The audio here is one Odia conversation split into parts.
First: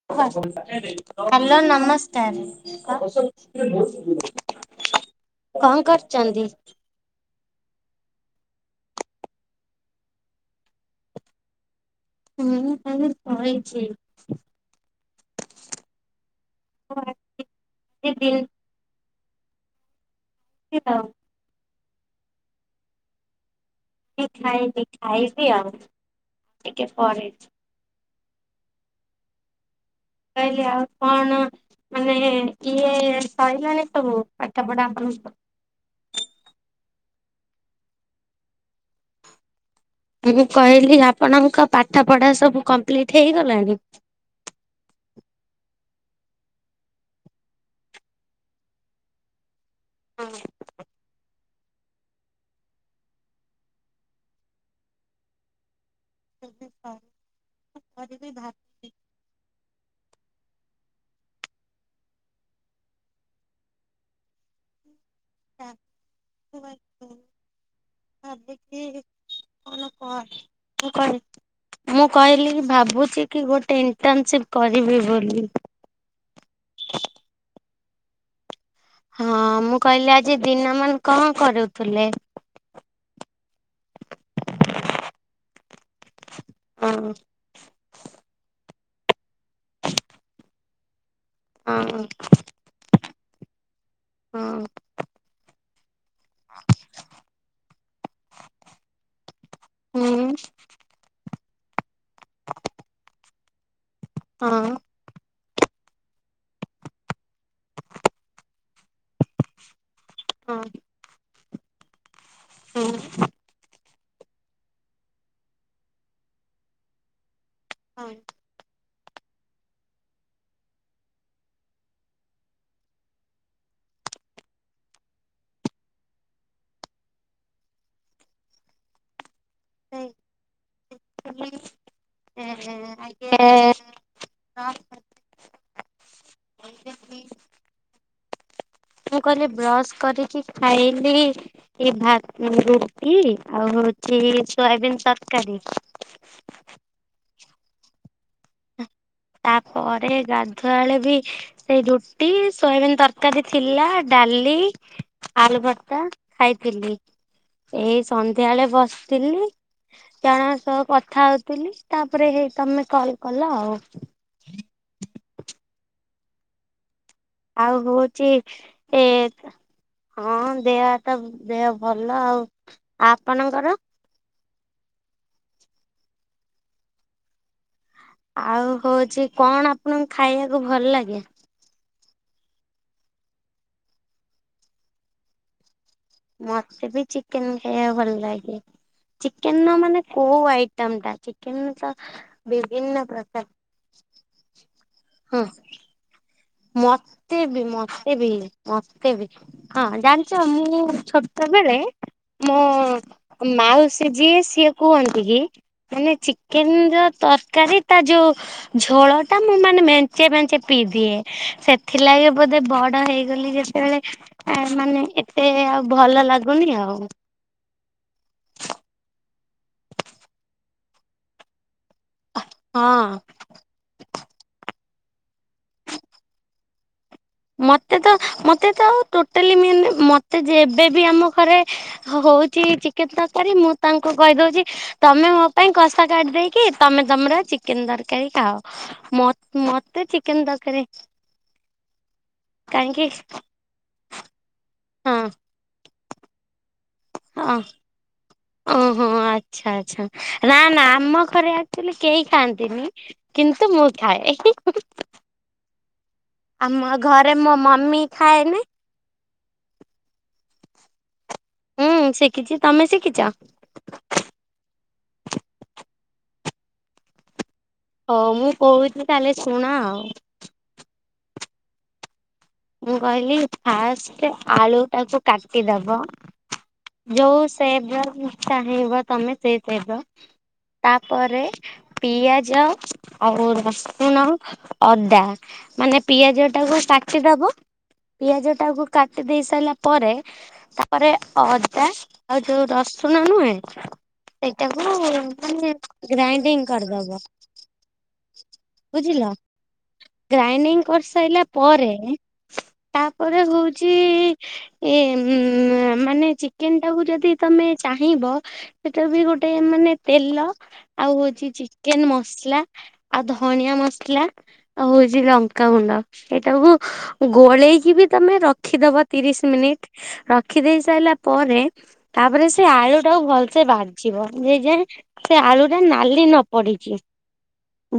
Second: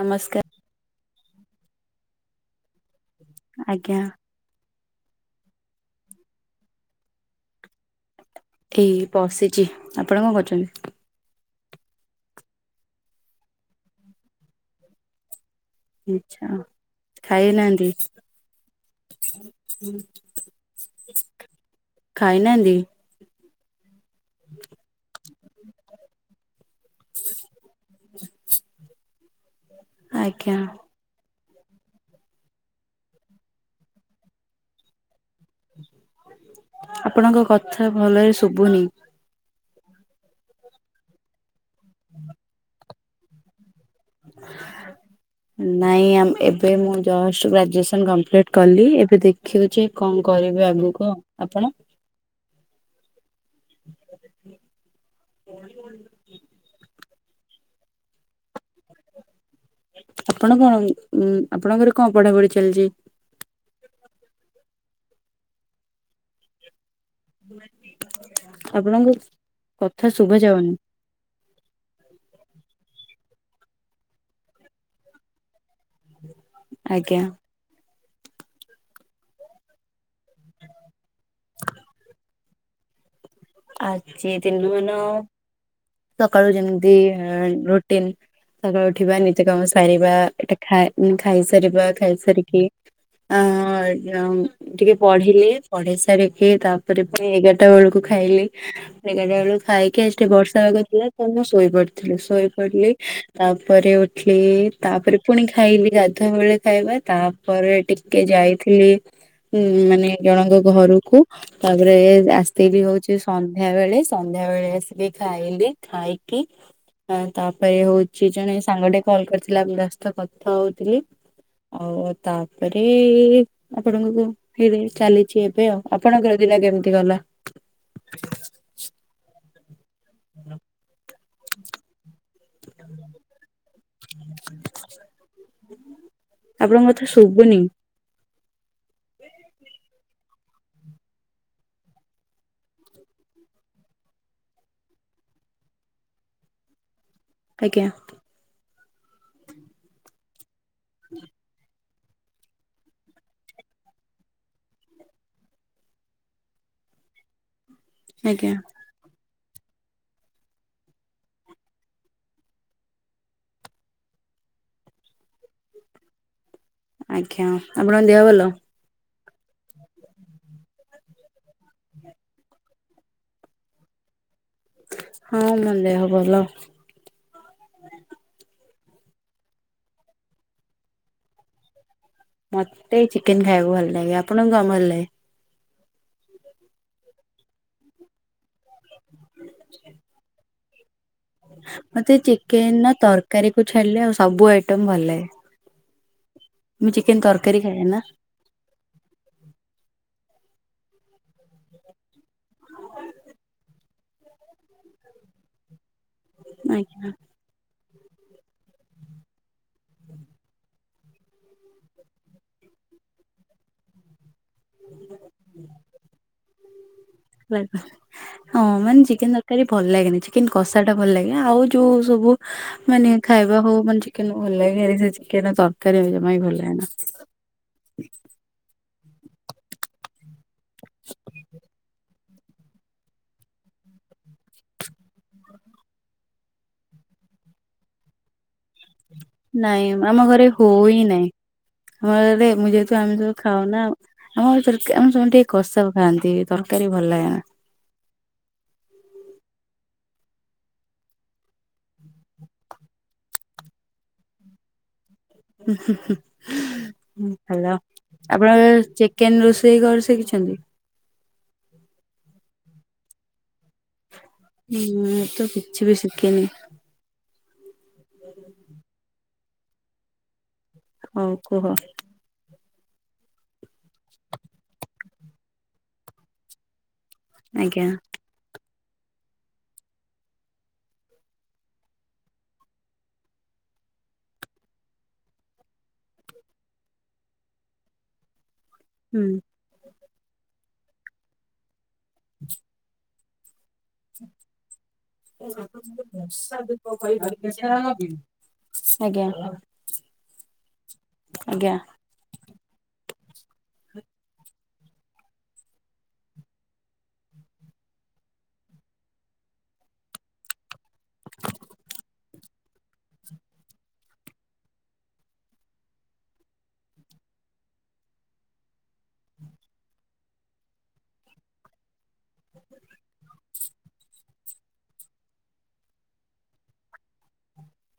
ନମସ୍କାର ହ୍ୟାଲୋ ନମସ୍କାର। ଆଜ୍ଞା କଣ କରୁଚନ୍ତିି? ଏଇ ବସିଛି। ଆପଣ କଣ କରୁଛନ୍ତି? ହୁଁ ମାନେ ବଇଛି। ଆଛା। ଖାଇନାହାନ୍ତି? [unintelligible] ଖାଇନାହାନ୍ତି? ଖାଇବି ଖାଇବି ଆଉ ଟିକେ ପରେ। ଆ ମୁଁ କହିଲି ଆଉ କଣ ମାନେ ଇଏ ସଇଲାଣିି ସବୁ ପାଠ ପଢା ଆପଣଙ୍କ? ଆପଣଙ୍କ କଥା ଭଲରେ ଶୁବୁନି। ମୁଁ କହିଲି ଆପଣଙ୍କ ପାଠ ପଢା ସବୁ କମ୍ପ୍ଲିଟ ହେଇଗଲାଣି। ନାଇଁ ଆମେ ଏବେ ମୁଁ ଜଷ୍ଟ ଗ୍ରାଜୁଏସନ୍ କମ୍ପ୍ଲିଟ କଲି ଏବେ ଦେଖିବି। ଯିଏ କଣ କରିବେ ଆଗକୁ ଆପଣ? [unintelligible] [unintelligible] ଆପଣ କଣ ଉଁ ଆପଣଙ୍କର କଣ ପଢ଼ାପଢ଼ି ଚାଲିଛି? [unintelligible] [unintelligible] ଆପଣଙ୍କ କଥା ଶୁଭା ଯାଉନି ମୁଁ କହିଲି କି ଭାବୁଛି କି ଗୋଟେ ଇଣ୍ଟର୍ନଶିପ୍ କରିବି ବୋଲି। ଆଜ୍ଞା। ହଁ ମୁଁ କହିଲି ଆଜି ଦିନ ମାନ କଣ କରୁଥିଲେ? ଆଜି ଦିନ ମାନ ସକାଳୁ ହଁ ଯେମତି ରୋ ରୁଟିନ ସକାଳୁ ଉଠିବା ନିତ୍ୟ କାମ ସାରିବା ଏଟା ଖାଇ ଖାଇସାରିବା ହଁ ଖାଇ ସାରିକି ଆଁ ହଁ ଟିକେ ପଢ଼ିଲି। ପଢେଇ ସାରିକି ତା ପରେ ପୁଣି ଏଗାରଟା ବେଳକୁ ଖାଇଲି ଏଗାରଟା ବେଳକୁ ଖାଇକି ହୁଁ ଆଜି ଟିକେ ବର୍ଷା ପାଗ ଥିଲା ତ ମୁଁ ଶୋଇ ପଡ଼ିଥିଲି ଶୋଇ ପଡ଼ିଲି ତା ପରେ ଉଠିଲି ହଁ ତା ପରେ ପୁଣି ଖାଇଲି ଗାଧୁଆବଳେ ଖାଇବା ତାପରେ ଟିକେ ଯାଇଥିଲି ହୁଁ ମାନେ ଜଣଙ୍କ ହଁ ଘରକୁ ତା ପରେ ଆସ୍ତେ କି ହୁଁ ହଉଛି। ସନ୍ଧ୍ୟା ବେଳେ ସନ୍ଧ୍ୟା ବେଳେ ଆସିକି ଖାଇଲି ଖାଇକି ଆଁ ତାପରେ ହଉଛି। ଜଣେ ସାଙ୍ଗଟେ କଲ କରିଥିଲା ମୁଁ ତା ସହ କଥା ହଉଥିଲି। ଆଉ ତା ପରେ। ଆପଣ [unintelligible] ଚାଲିଛି ଏବେ ଆଉ ଆପଣଙ୍କର ଦିନ କେମିତି ଗଲା? [inaudible] [unintelligible] [inaudible] ଆପଣଙ୍କ କଥା ଶୁଭୁନି? ମୁଁ କହିଲି ବ୍ରସ୍ କରିକି ଖାଇଲି। ଏ ଭାତ ରୁଟି ଆଉ ହେଉଛି ସୋୟାବିନ ତରକାରୀ। ଆଜ୍ଞା! ତା ପରେ ଗାଧୁଆ ବେଳେ ବି ସେଇ ରୁ ରୁଟି, ସୋୟାବିିନ ତରକାରୀ ଥିଲା, ଡାଲି, ଆଳୁଭର୍ତ୍ତା, ଖାଇଥିଲି। ଏଇ ସନ୍ଧ୍ୟା ଆଜ୍ଞା ବେଳେ ବସିଥିଲି। ଜଣଙ୍କ ସହ କଥା ହଉଥିଲି। ତାପରେ ହେଇ ତମେ କଲ କଲ ଆଉ। ଆଜ୍ଞା ଆଉ ଆପଣଙ୍କ ଦେହ ହଉଛି। ଭଲ? ଏ ହଁ ଦେହ ହାତ ଦେହ ଭଲ ଆଉ ଆପଣଙ୍କର? ହଁ, ମୋ ଦେହ ଭଲ। ଆଉ ହଉଛି କଣ ଆପଣଙ୍କୁ ଖାଇବାକୁ ଭଲ ଲାଗେ? ମତେ ଚିକେନ୍ ଖାଇବାକୁ ଭଲ ଲାଗେ। ଆପଣଙ୍କୁ କଣ ଭଲ ଲାଗେ? ମତେ ବି ଚିକେନ ଖାଇବାକୁ ଭଲ ଲାଗେ। ଚିକେନ ର ମାନେ କୋଉ ଆଇଟମ ଟା? ଚିକେନ ତ ମତେ ଚିକେନ ବିଭିନ୍ନ ପ୍ରକାର ତରକାରୀକୁ ଛାଡ଼ିଲେ ଆଉ ସବୁ ଆଇଟମ ଭଲ ଲାଗେ। ହଁ ମୁଁ ଚିକେନ ମତେ ବି ତରକାରୀ ଖାଏ ନା। ମତେ ବି ମତେ ବି ହଁ, ଜାଣିଛ ମୁଁ ଛୋଟ ବେଳେ ମୋ ମାଉସୀ ଯିଏ, ସିଏ କୁହନ୍ତି କି ମାନେ ଚିକେନର ଆଜ୍ଞା। ତରକାରୀ। ତା ଯୋଉ ଝୋଳ ଟା ମୁଁ, ମେଞ୍ଚେ ମେଞ୍ଚେ ପିଇ ଦିଏ। ସେଥିଲାଗି ବୋଧେ ବଡ ହେଇଗଲି ଯେତେବେଳେ ଏ ମାନେ ଏତେ ଆଉ ଭଲ ଲାଗୁନି ଆଉ। ହଁ ମାନେ ଚିକେନ ତରକାରୀ ଭଲ ଲାଗେନି। ଚିକେନ କଷା ଟା ଭଲ ଲାଗେ। ଆଉ ଯୋଉ ସବୁ ହେଁ ମାନେ ହଁ ଖାଇବା ହଉ ମାନେ ଚିକେନ ଭଲ ଲାଗେ ହେରି ସେ ଚିକେନର ତରକାରୀ ଜମା ବି ଭଲ ଲାଗେନା। ମତେ ତ -ମତେ ତ ଟୋଟାଲି ମାନେ ମତେ ଯେବେ ବି ଆମ ଘରେ ହଉଛି ଚିକେନ ତରକାରୀ, ମୁଁ ତାଙ୍କୁ କହି ଦେଉଛି। ତମେ ମୋ ପାଇଁ କଷା କାଢି ଦେଇକି। ତମେ ତମର ଚିକେନ ତରକାରୀ ଖାଅ ମୋ ନାଇଁ, ଆମ ଘରେ ହଉ ହିଁ ନାଇଁ। ଆମଘରେ ମୁଁ ଯେହେତୁ କାହିଁକି ଆମେ ସବୁ ଖାଉ ନା ଆମ ଭିତରେ ଆମେ ହଁ ସବୁ ଟିକେ କଷା ଖାଆନ୍ତି। ତରକା ତରକାରୀ ଭଲ ଲାଗେ। ଆ ଓହୋ! ଆଚ୍ଛା! ଆଚ୍ଛା! ନା -ନା ଆମ ଘରେ ଆର୍କଚୁୟାଲୀ କେହି ଖାଆନ୍ତିନ? କିନ୍ତୁ ମୁଁ ଖାଏ। ଏ ହିଁ ହୁଁ -ହୁଁ -ହୁଁ- ହୁଁ ଘରେ ମୋ ଭଲ ମମି ଖାଏନି। ଆପଣଙ୍କର ଚେକ୍ କେନ୍ ରୋଷେଇ କରି ଶିଖିଛନ୍ତି। ହୁଁ, ଶିଖିଛି ତମେ ଶିଖିଚ। ହୁଁ ମୁଁ ତ କିଛି ବି ଶିଖିନି। ହୋଉ ମୁଁ କୋଉଚି କାଲେ ଶୁଣ ଆଉ। ହୋଉ କୁହ। ମୁଁ କହିଲି ଫାଷ୍ଟ୍ ଆଳୁ ଟାକୁ କାଟିଦବ। ଯୋଉ ଆଜ୍ଞା ସେବ୍ର ଚାହିଁବ ତମେ ସେଇ ସେବ୍ର ତା ପରେ ପିଆଜ ଆଉ ରସୁଣ ଅଦା ମାନେ ପିଆଜ ଟାକୁ କା କାଟି ଦବ ପିଆଜ ଟାକୁ କାଟି ହୁଁ ଦେଇ ସାରିଲା ପରେ ତାପରେ ଅଦା ଆଉ ଯୋଉ ରସୁଣ ନୁହେଁ ସେଟାକୁ ମାନେ ଗ୍ରାଇଡିଙ୍ଗ କର୍ ଦବ। ଆଜ୍ଞା ବୁଝିଲା? ଗ୍ରାଇଡିଙ୍ଗ୍ କରିସାଇଲା ଆଜ୍ଞା ପରେ ଉଁ, ତାପରେ ହୋଉଚି ଇଏ ମ୍-ମାନେ ଚିକେନ ଟାକୁ ଯଦି ତମେ ଚାହିଁବ। ଏଟା ବି ଗୋଟେ ମାନେ ତେଲ ଆଉ ହୋଉଛି ଚିକେନ ମସ୍ଲା। ଆଉ ଧନିଆ ମସ୍ଲା ଆଉ ହୋଉଛି ଲଙ୍କାଗୁଣ୍ଡ ଏଇଟା କୁ ଗୋଳେଇକି ବି ତମେ ରଖିଦବ ତିରିଶ୍ ମିନିଟ୍ ରଖିଦେଇ ସାଇଲା ପରେ ତାପରେ ସେ ଆଳୁ ଟାକୁ ଭଲ୍ ସେ ଭାଯିବ ନିଜେରେ ସେ ଆଳୁ ଟା ନାଲି ନ ପଡ଼ିଚି।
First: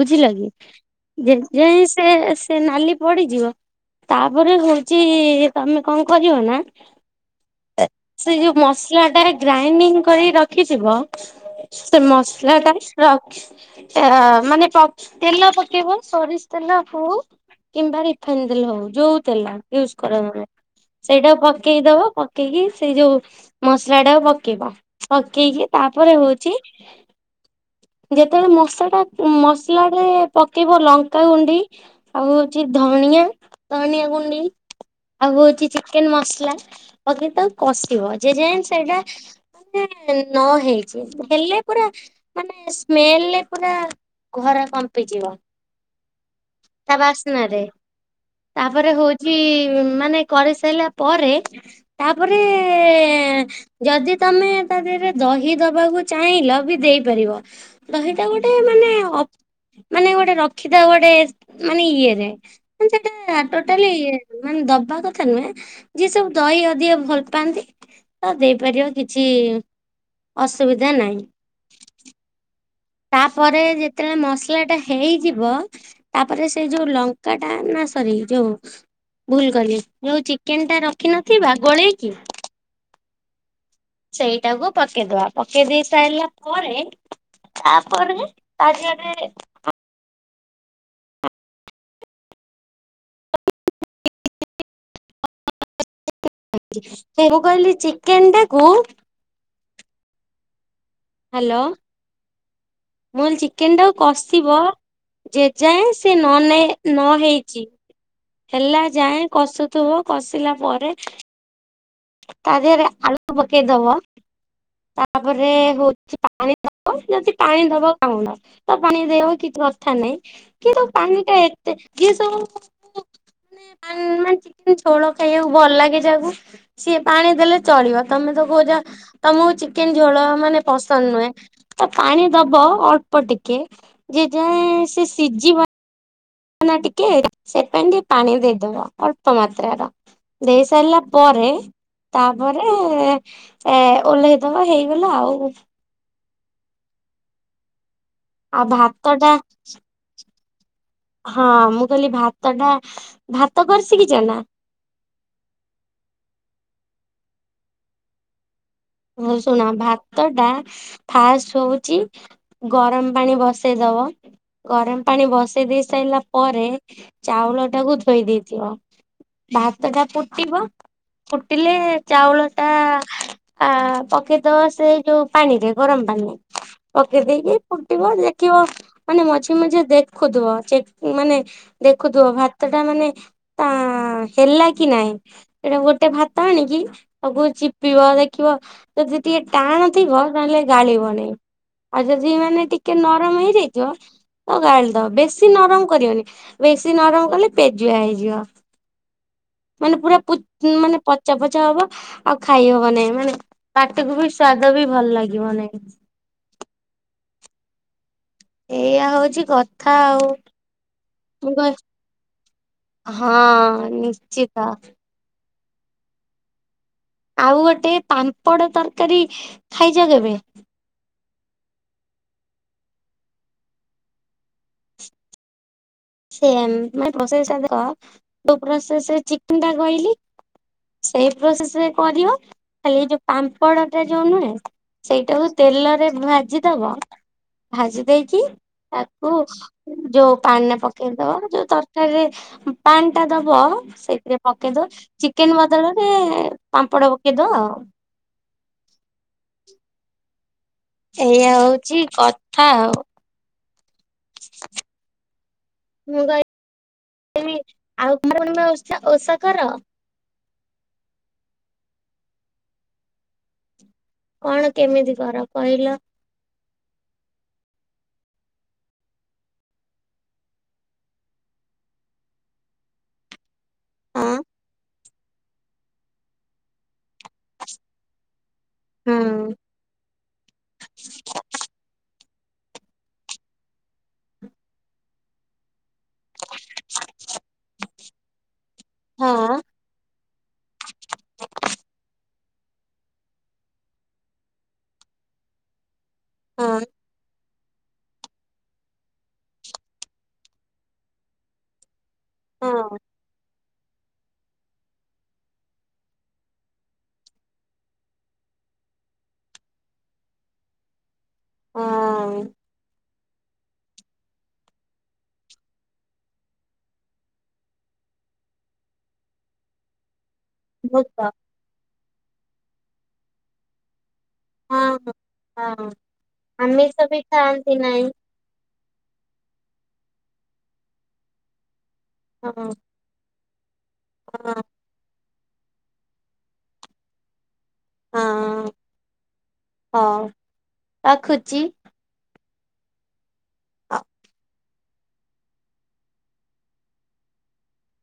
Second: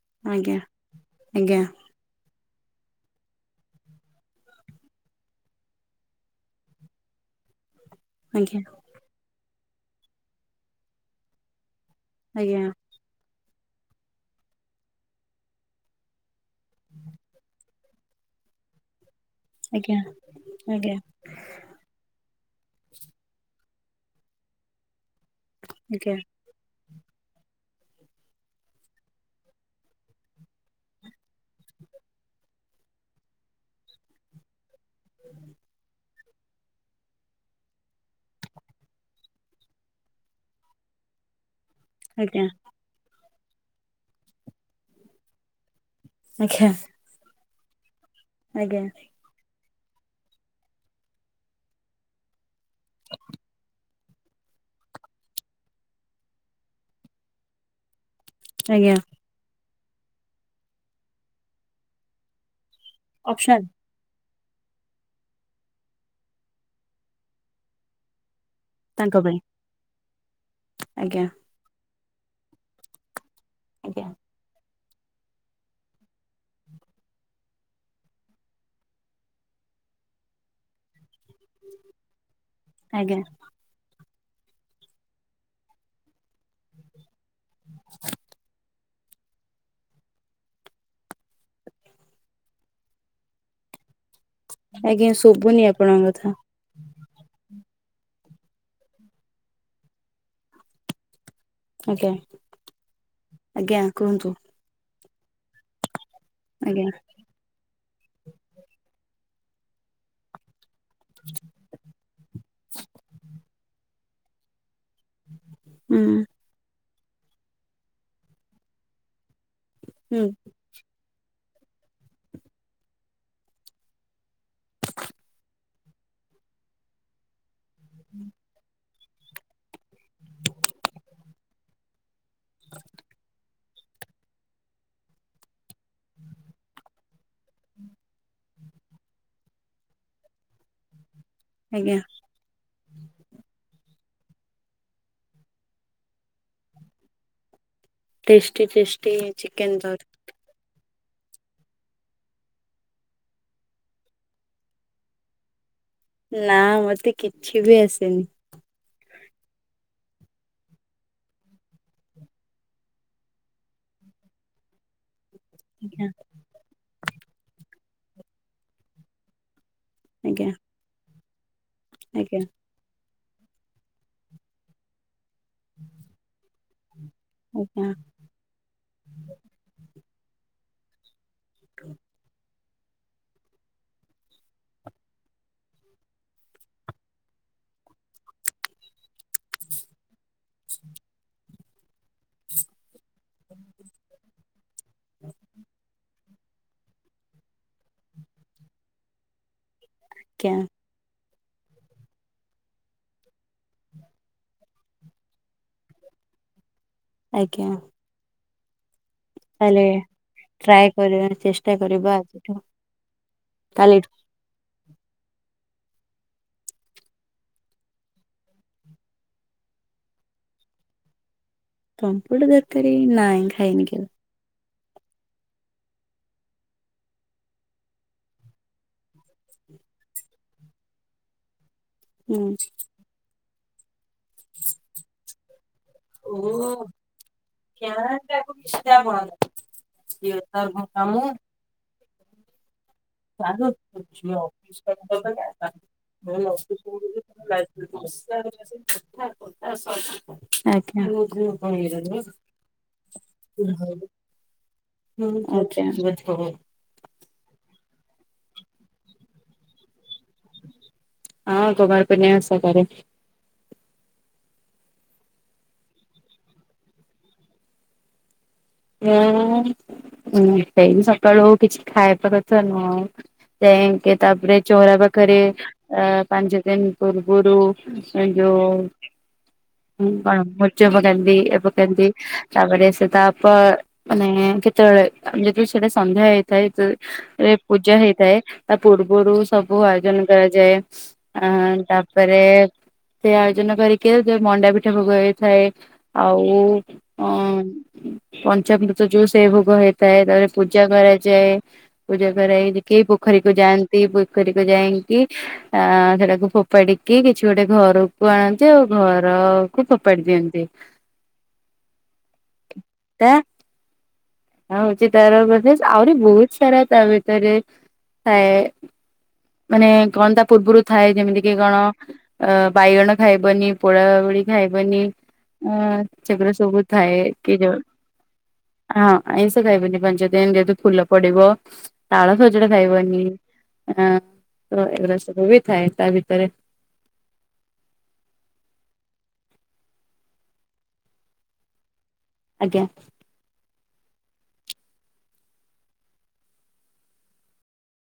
ବୁଝିଲ କି ଆଜ୍ଞା ଯେ ଆଜ୍ଞା ଯେମିତି ସେ ସେ ନାଲି ପଡିଯିବ। ତାପରେ ହୋଉଚି ତମେ କଁ କରିବ ନା ଏଁ ସେଇ ଯୋଉ ଆଜ୍ଞା ମସ୍ ମସ୍ଲା ଟାରେ ଗ୍ରାଇଣ୍ଡିଙ୍ଗ କରିକି ରଖିଥିବ ସେ ଆଜ୍ଞା ମସ୍ଲା ଆଜ୍ଞା ଟା ରକ୍ସ ଏ -ଅ-ମାନେ ପ ତେଲ ପକେଇବ ସୋରିଷ୍ ତେଲ ହୋଉ। କିମ୍ବା ରିଫାଇନ଼ ତେଲ ହୋଉ ଯୋଉ ତେଲ ୟୁଜ୍ ଆଜ୍ଞା କର ତମେ ଆଜ୍ଞା ସେଇଟାକୁ ଫକେ ପକେଇଦବ, ପକେଇକି ସେଇ ଯୋଉ ମସ୍ଲା ଟାକୁ ପକେଇବ। ପକେଇକି ଆଜ୍ଞା ତାପରେ ହୋ ଚି ଯେତେବେଳେ ମଶା ଟା ମସ୍ଲା ରେ ପକେଇବ ଲଙ୍କାଗୁଣ୍ଡି। ଆଉ ହୋଉଚି ଧଣିଆଁ ଧଣିଆଁ ଗୁଣ୍ଡି ଆଉ ହୋଉଚି ଚିକେନ୍ ମସ୍ଲା। ପକେଇକି ତାକୁ କଷିବ ଯେ ଯାଏଁ ସେଇଟା ମାନେ ନ ହେଇଚି, ହେଲେ ପୁରା ମାନେ ସ୍ମେଲ୍ ରେ ପୁରା ଘର କମ୍ପିଯିବ। ଆଜ୍ଞା ତା ବାସ୍ନାରେ। ଆଜ୍ଞା ତାପରେ ହୋଉଚି ମାନେ କରିସାଇଲା ପରେ। ତା ପରେ-ଏ ଯଦି ତମେ ତା ଦେହରେ ଦହି ଦବାକୁ ଚାହିଁଲ ବି ଦେଇପାରିବ ଦହିଟା ଗୋଟେ ଆଜ୍ଞା। ଅଫ୍ ମାନେ ଗୋଟେ ରଖିଥାଉ ଗୋଟେ ଏସ୍ ମାନେ ଇଏରେ। ହଁ ସେଟା ଅପସନାଲ ତୋଟାଲୀ। ମାନେ ଦବା କଥା ନୁହେଁ, ଯିଏ ସବୁ ଦଇ ଅଧିକ ଭଲ୍ ପାଆନ୍ତି। ତ ଦେଇପାରିବ ତାଙ୍କ କିଛି ପାଇଁ ଅସୁବିଧା ନାହିଁ। ଆଜ୍ଞା ତା ପରେ ଆଜ୍ଞା ଯେତେବେଳେ ମସ୍ଲା ଟା ହେଇଯିବ, ତାପରେ ସେଇ ଯୋଉ ଲଙ୍କା ଟା ନା ସରି ଯୋଉ ଭୁଲ୍ କହିଲି, ଯୋଉ ଚିକେନ୍ ଟା ରଖିିନଥିବା ଗୋଳେଇକି ଆଜ୍ଞା। ସେଇଟାକୁ ପକେଇଦବା, ପକେଇ ଦେଇ ସାଇଲା ପରେ ତା ପରେ ତା ଧିଅରେ ଆଜ୍ଞା ଶୁଭୁନି ଆପଣଙ୍କ କଥା। [unintelligible] ମୁଁ କହିଲି ଚିକେନ୍ ଟାକୁ ହାଲୋ। ଆଜ୍ଞା। ମୁ କହିଲି ଚିକେନ୍ ଆଜ୍ଞା ଟାକୁ କୁହନ୍ତୁ। କଷିବ ଜେଜାଏଁ ସେ ନ ନେଇ ଆଜ୍ଞା ନ ହେଇଚି। ହେଲା ଯାଏଁ କଷୁଥିବ, କଷିଲା ପରେ ତା ଦେହରେ ଆଳୁ ପକେଇ ଦବ, ତାପରେ ହୁଁ ହଉଚି ପାଣି ଦବ ଯଦି ପାଣି ଦବ [unintelligible] ତ ପାଣି ଦେବ କିଛି କଥା ହୁଁ ନାହିଁ। କିନ୍ତୁ ପାଣି ଟା ଏତେ ଯିଏ ସବୁ ମାନ୍ ମାନେ ଚିକେନ୍ ଝୋଳ ଖାଇବାକୁ ଭଲ ଲାଗେ ଯାହାକୁ ସିଏ ପାଣି ଦେଲେ ଚଳିବ ତମେ ତ କହୁଚ ତ ମୁଁ ଚିକେନ୍ ଝୋଳ ମାନେ ପସନ୍ଦ ନୁହେଁ ତ ପାଣି ଦବ ଅଳ୍ପ ଟିକେ। ଯେ ଯାଏଁ ସେ ସିଜିବ। ନା ଟିକେ ସେଥିପାଇଁ ଟିକେ ପାଣି ଦେଇଦବ ଅଳ୍ପ ମାତ୍ରାର। ଦେଇ ସାରିଲା ପରେ ଆଜ୍ଞା। ତାପରେ ଏଁ ଓଲ୍ହେଇଦବା ହେଇଗଲା ଆଉ। ଆଉ ଭାତ ଟେଷ୍ଟି-ଟେଷ୍ଟି ଟା ଚିକେନ୍ ତର ହଁ ମୁଁ କହିଲି ଭାତ ଟା ଭାତ କରି ସିକିଚ ନା? ନା ମତେ କିଛି ବି ଆସେନି। ହଉ ଶୁଣ ଭାତ ଟା ଫାଷ୍ଟ ହଉଚି ଗରମ ପାଣି ବସେଇ ଦବ, ଗରମ ପାଣି ବ [unintelligible] ଦେଇ ଆଜ୍ଞା ସାଇଲା ପରେ ଚାଉଳ ଟାକୁ ଧୋଇ ଦେଇଥିବ। ଭାତ ଟା ଆଜ୍ଞା ଫୁଟିବ, ଫୁଟିଲେ ଆଜ୍ଞା ଚାଉଳ ଟା ଆ ପକେଇ ଦବ ସେ ଯୋଉ ପାଣିରେ ଗରମ ପାଣିରେ। ପକେଇ ଦେଇକି ଫୁଟିବ ଦେଖିବ ମାନେ ମଝି ମଝିରେ ଦେଖୁଥିବ ମାନେ ଦେଖୁଥିବ ଭାତ ଟା ମାନେ ତା ହେଲା କି ନାହିଁ। [unintelligible] ଗୋଟେ ଭାତ ଆଣିକି ତାକୁ ଚିପିବ ଦେ ଖିବ ଯଦି ଟିକେ ଟାଣଥିବ ତାହେଲେ ଗାଳିବନି। ଆଉ ଯଦି ମାନେ ଟିକେ ନରମ ହେଇଯାଇଥିବ ତ ଗାଳିଦବ, ବେଶୀ ନରମ କରିବନି। ବେଶୀ ନରମ କଲେ ପେଜୁଆ ହେଇଯିବ, ମାନେ ପୁରା ଆଜ୍ଞା ପୁତ୍ ମାନେ ପଚା-ପଚା ହବ, ଆଉ ଖାଇ ହବ ନାଇଁ ମାନେ ପାଟିକୁ ବି ସ୍ଵାଦ ବି ଭଲ ଲାଗିବ ନାହିଁ। ଆଜ୍ଞା। ଏଇଆ ହଉଛି। ତାହେଲେ କଥା ଆଉ। ଟ୍ରାଏ କରିବା ମୁଁ କହି ଚେଷ୍ଟା କରିବା ଆଜିଠୁ। ହଁ କାଲିଠୁ ନିଶ୍ଚିତ। ଆଉ ଗୋଟେ ପାମ୍ପଡ ତରକାରୀ ଖାଇଛ କେବେ? ପାମ୍ପଡ ତରକାରୀ ନାଁ ଖାଇନି କେବେ? ସେୟା ମାନେ ପ୍ରୋସେସ୍ ଟା ଦେଖ, କୋଉ ପ୍ରୋସେସରେ ଚିକେନଟା କହିଲି? ସେଇ ପ୍ରୋସେସ୍ ରେ କରିବ ହୁଁ ଖାଲି ଏ ଯୋଉ ପାମ୍ପଡ ଟା ଯୋଉ ନୁହେଁ ସେଇଟାକୁ ତେଲରେ ଭାଜିଦବ। ଭାଜି ଦେଇକି ତାକୁ ଯୋଉ ପାଣିରେ ପକେଇଦବ। ଯୋଉ ତରକାରୀରେ ପାଣି ଟା ଦବ ସେଇଥିରେ ପକେଇଦ ଚିକେନ୍ ବଦଳରେ ପାମ୍ପଡ ପକେଇଦ ଆଉ। [unintelligible] ଆଜ୍ଞା ଏଇଆ ହଉଛି କଥା [unintelligible] ଆଉ ଏ ହଁ ଆଛା [unintelligible] ପଣବି ଆଉ ମାନଙ୍କ ଓଷା ଓଷା କର? ହଁ କୁମାର ପୁର୍ଣିମା ଓଷା କରେ। କଣ କେମିତି କର କହିଲ? [unintelligible] ସେଇ ସକାଳୁ କିଛି ଖାଇବା କଥା ନୁହଁ। ଯାଇକି ହଁ ତାପରେ ଚଉରା ପାଖରେ ଅ ପାଞ୍ଚ ଦିନ ପୂର୍ବୁରୁ ଏ ଯଉ ହଁ ହୁଁ କଣ ମୁର୍ଯ ପକାନ୍ତି ଏ ପକାନ୍ତି ତାପରେ ସେ ତା ତ ମାନେ କେତେବେଳେ ଯଦି ସେଟା ସନ୍ଧ୍ୟା ହେଇଥାଏ ଯେ ରେ ପୂଜା ହେଇଥାଏ ତା ପୂର୍ବରୁ ସବୁ ଆୟୋଜନ କରାଯାଏ। ଆ ତାପରେ ସେ ଆୟୋଜନ କରିକି ଯୋଉ ମଣ୍ଡାପିଠ ଭୋଗ ହେଇଥାଏ। ଆଉ ହଁ ଅଁ ପଞ୍ଚାମୃତ ଯୋଉ ସେଇ ଭୋଗ ହେଇଥାଏ ତାପରେ ପୂଜା କରାଯାଏ ପୂଜା କରା ହଁ ହେଇକି ଭୋ ପୋଖରୀକୁ ଯାଆନ୍ତି ପୋଖରୀକୁ ଯାଇଁକି ଆ ସେଟାକୁ ଫୋପାଡିକି କିଛି ଗୋଟେ ଘରକୁ ଆଣନ୍ତି ଆଉ ଘରକୁ ଫୋପାଡି ଦିଅନ୍ତି। ହଁ। ତା। ଏ ହଉଛି ତାର ବୋଧେ ଆହୁରି ବହୁତ ସାରା ତା ଭିତରେ ଥାଏ। ମାନେ କଣ ତା ପୂର୍ବରୁ ଥାଏ ଭୋଗ ଯେମିତି କି କଣ ଅ ବାଇଗଣ ଖାଇବନି ପୋଡା ପୋଡି ଖାଇବନି ହଁ ଅଁ ହଁ ସେଗୁରା ସବୁ ଆମିଷ ବି ଥାଏ କି ଯୋ ଖାଆନ୍ତି ନାହିଁ ହଁ। ଆଇଁଷ ଖାଇବନି ପାଞ୍ଚ ଦିନ ଯେହେତୁ ଫୁଲ ପଡିବ ତାଳ ହଁ ସଜଡା ଖାଇବନି। ଅଁ ହଁ ତ ଏଗୁରା ସବୁ ବି ଥାଏ ତା ଭିତରେ। ହଁ ହଉ ରଖୁଛି। ଆଜ୍ଞା। [unintelligible]